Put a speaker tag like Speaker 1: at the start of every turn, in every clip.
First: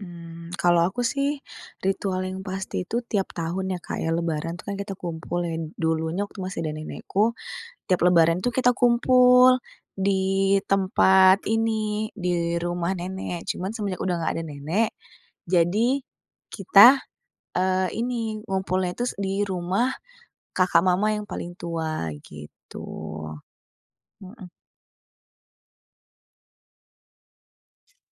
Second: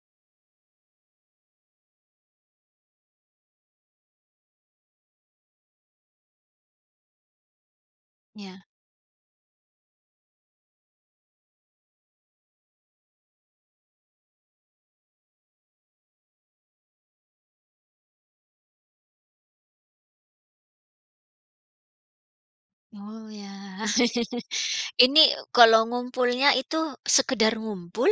Speaker 1: Mmm, kalau aku sih ritual yang pasti itu tiap tahun ya, Kak, ya Lebaran tuh kan kita kumpul ya. Dulunya waktu masih ada nenekku tiap Lebaran tuh
Speaker 2: Ya.
Speaker 1: kita kumpul di tempat ini di rumah nenek, cuman semenjak udah nggak ada nenek jadi kita, eee, ini ngumpulnya tus di rumah kakak mama yang paling tua gitu,
Speaker 2: Oh, ya.
Speaker 1: mhm.
Speaker 2: Ini kalau ngumpulnya itu sekedar ngumpul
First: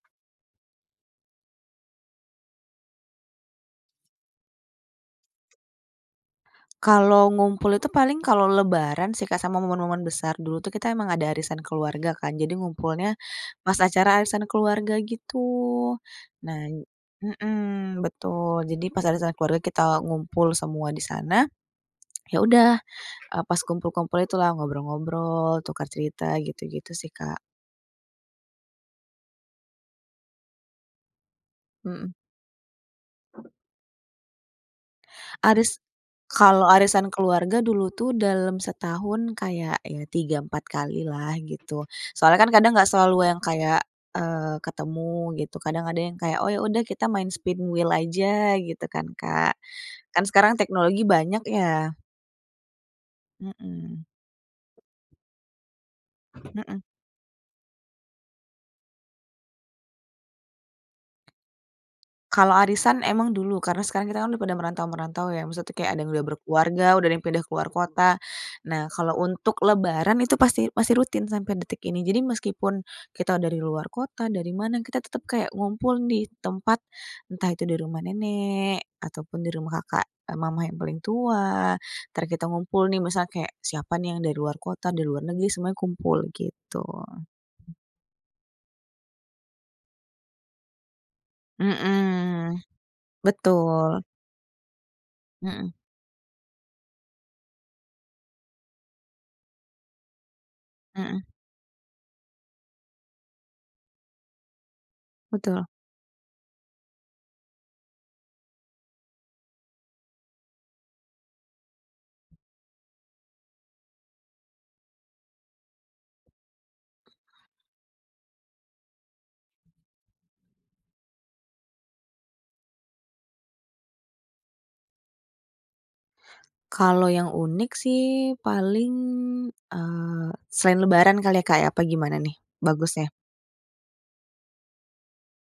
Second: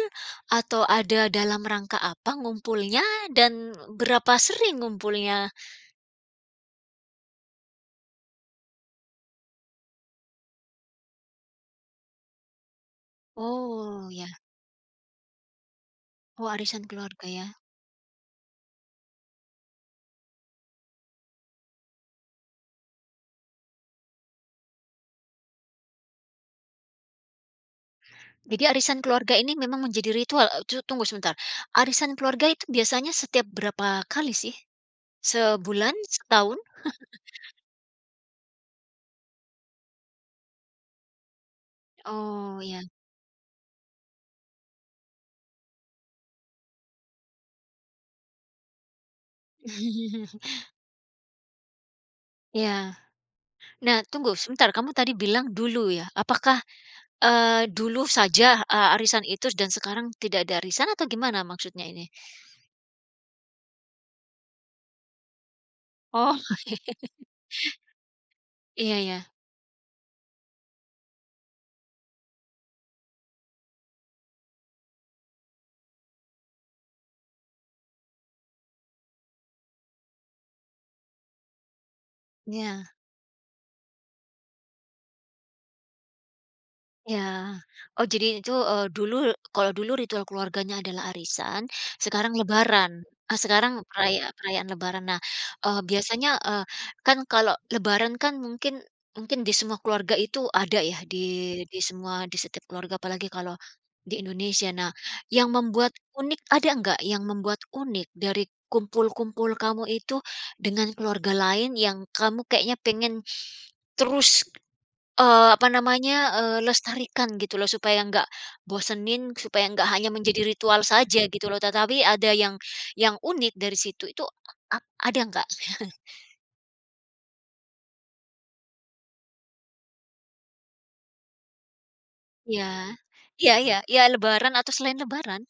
Speaker 2: atau ada dalam rangka apa ngumpulnya dan berapa sering ngumpulnya?
Speaker 1: Kalau ngumpul itu paling kalau Lebaran sih, Kak, sama momen-momen besar. Dulu tuh kita emang ada arisan keluarga kan, jadi ngumpulnya pas
Speaker 2: Oh,
Speaker 1: acara
Speaker 2: ya.
Speaker 1: arisan keluarga gitu.
Speaker 2: Oh,
Speaker 1: Nah
Speaker 2: arisan keluarga ya.
Speaker 1: mhm, betul jadi pas arisan keluarga kita ngumpul semua di sana. Ya udah, eee, pas kumpul-kumpul itulah ngobrol-ngobrol, tukar cerita, gitu-gitu sih, Kak.
Speaker 2: Jadi arisan keluarga ini memang menjadi ritual eee, tu tunggu sebentar, arisan
Speaker 1: Mhm.
Speaker 2: keluarga itu biasanya setiap berapa kali sih?
Speaker 1: Aris
Speaker 2: Sebulan? Setahun?
Speaker 1: kalau arisan keluarga dulu tuh dalam setahun kayak ya 3, 4 kalilah gitu. Soalnya kan
Speaker 2: Oh,
Speaker 1: kadang
Speaker 2: ya.
Speaker 1: nggak selalu yang kayak, eee, ketemu gitu, kadang ada yang kayak, "Oh, ya udah kita main spin wheel aja," gitu kan, Kak, kan sekarang teknologi banyak ya.
Speaker 2: Iya. Nah,
Speaker 1: Mhm.
Speaker 2: tunggu sebentar, kamu tadi bilang dulu ya, apakah,
Speaker 1: Mhm.
Speaker 2: eee, dulu saja, eee, arisan itu dan sekarang tidak ada arisan atau gimana maksudnya ini?
Speaker 1: Kalau arisan emang dulu karena sekarang kita kan udah pada merantau-merantau ya, maksudnya tuh kayak ada yang udah
Speaker 2: Oh.
Speaker 1: berkeluarga, udah ada yang pindah keluar kota. Nah,
Speaker 2: Iya
Speaker 1: kalau
Speaker 2: iya.
Speaker 1: untuk Lebaran itu pasti masih rutin sampai detik ini. Jadi meskipun kita dari luar kota, dari mana, kita tetep kayak ngumpul nih tempat, entah itu di rumah nenek atau pun di rumah kakak mama yang paling tua, entar kita ngumpul
Speaker 2: Iya.
Speaker 1: nih misalnya kayak siapa nih yang dari luar kota, dari luar negeri, semuanya kumpul gitu.
Speaker 2: Iya. Oh, jadi itu, eee, dulu kalau dulu ritual keluarganya adalah arisan sekarang
Speaker 1: Mhm,
Speaker 2: Lebaran eh, sekarang
Speaker 1: betul.
Speaker 2: peraya perayaan Lebaran. Nah,
Speaker 1: Mhm.
Speaker 2: eee, biasanya, eee, kan kalau Lebaran kan mungkin mungkin di semua keluarga itu ada ya di
Speaker 1: Mhm.
Speaker 2: di semua di setiap keluarga apalagi kalau di Indonesia. Nah, yang
Speaker 1: Betul.
Speaker 2: membuat unik ada enggak, yang membuat unik dari kumpul-kumpul kamu itu dengan keluarga lain yang kamu kayaknya pengen terus, eee, apa namanya, eee, lestarikan gitu loh supaya nggak bosenin, supaya nggak hanya menjadi ritual saja gitu loh, tetapi ada yang yang unik dari situ, itu a a ada nggak?
Speaker 1: Kalau yang unik sih paling, eee, selain Lebaran kali ya, Kak, apa gimana nih
Speaker 2: Iya,
Speaker 1: bagusnya?
Speaker 2: iya iya iya lebaran atau selain lebaran.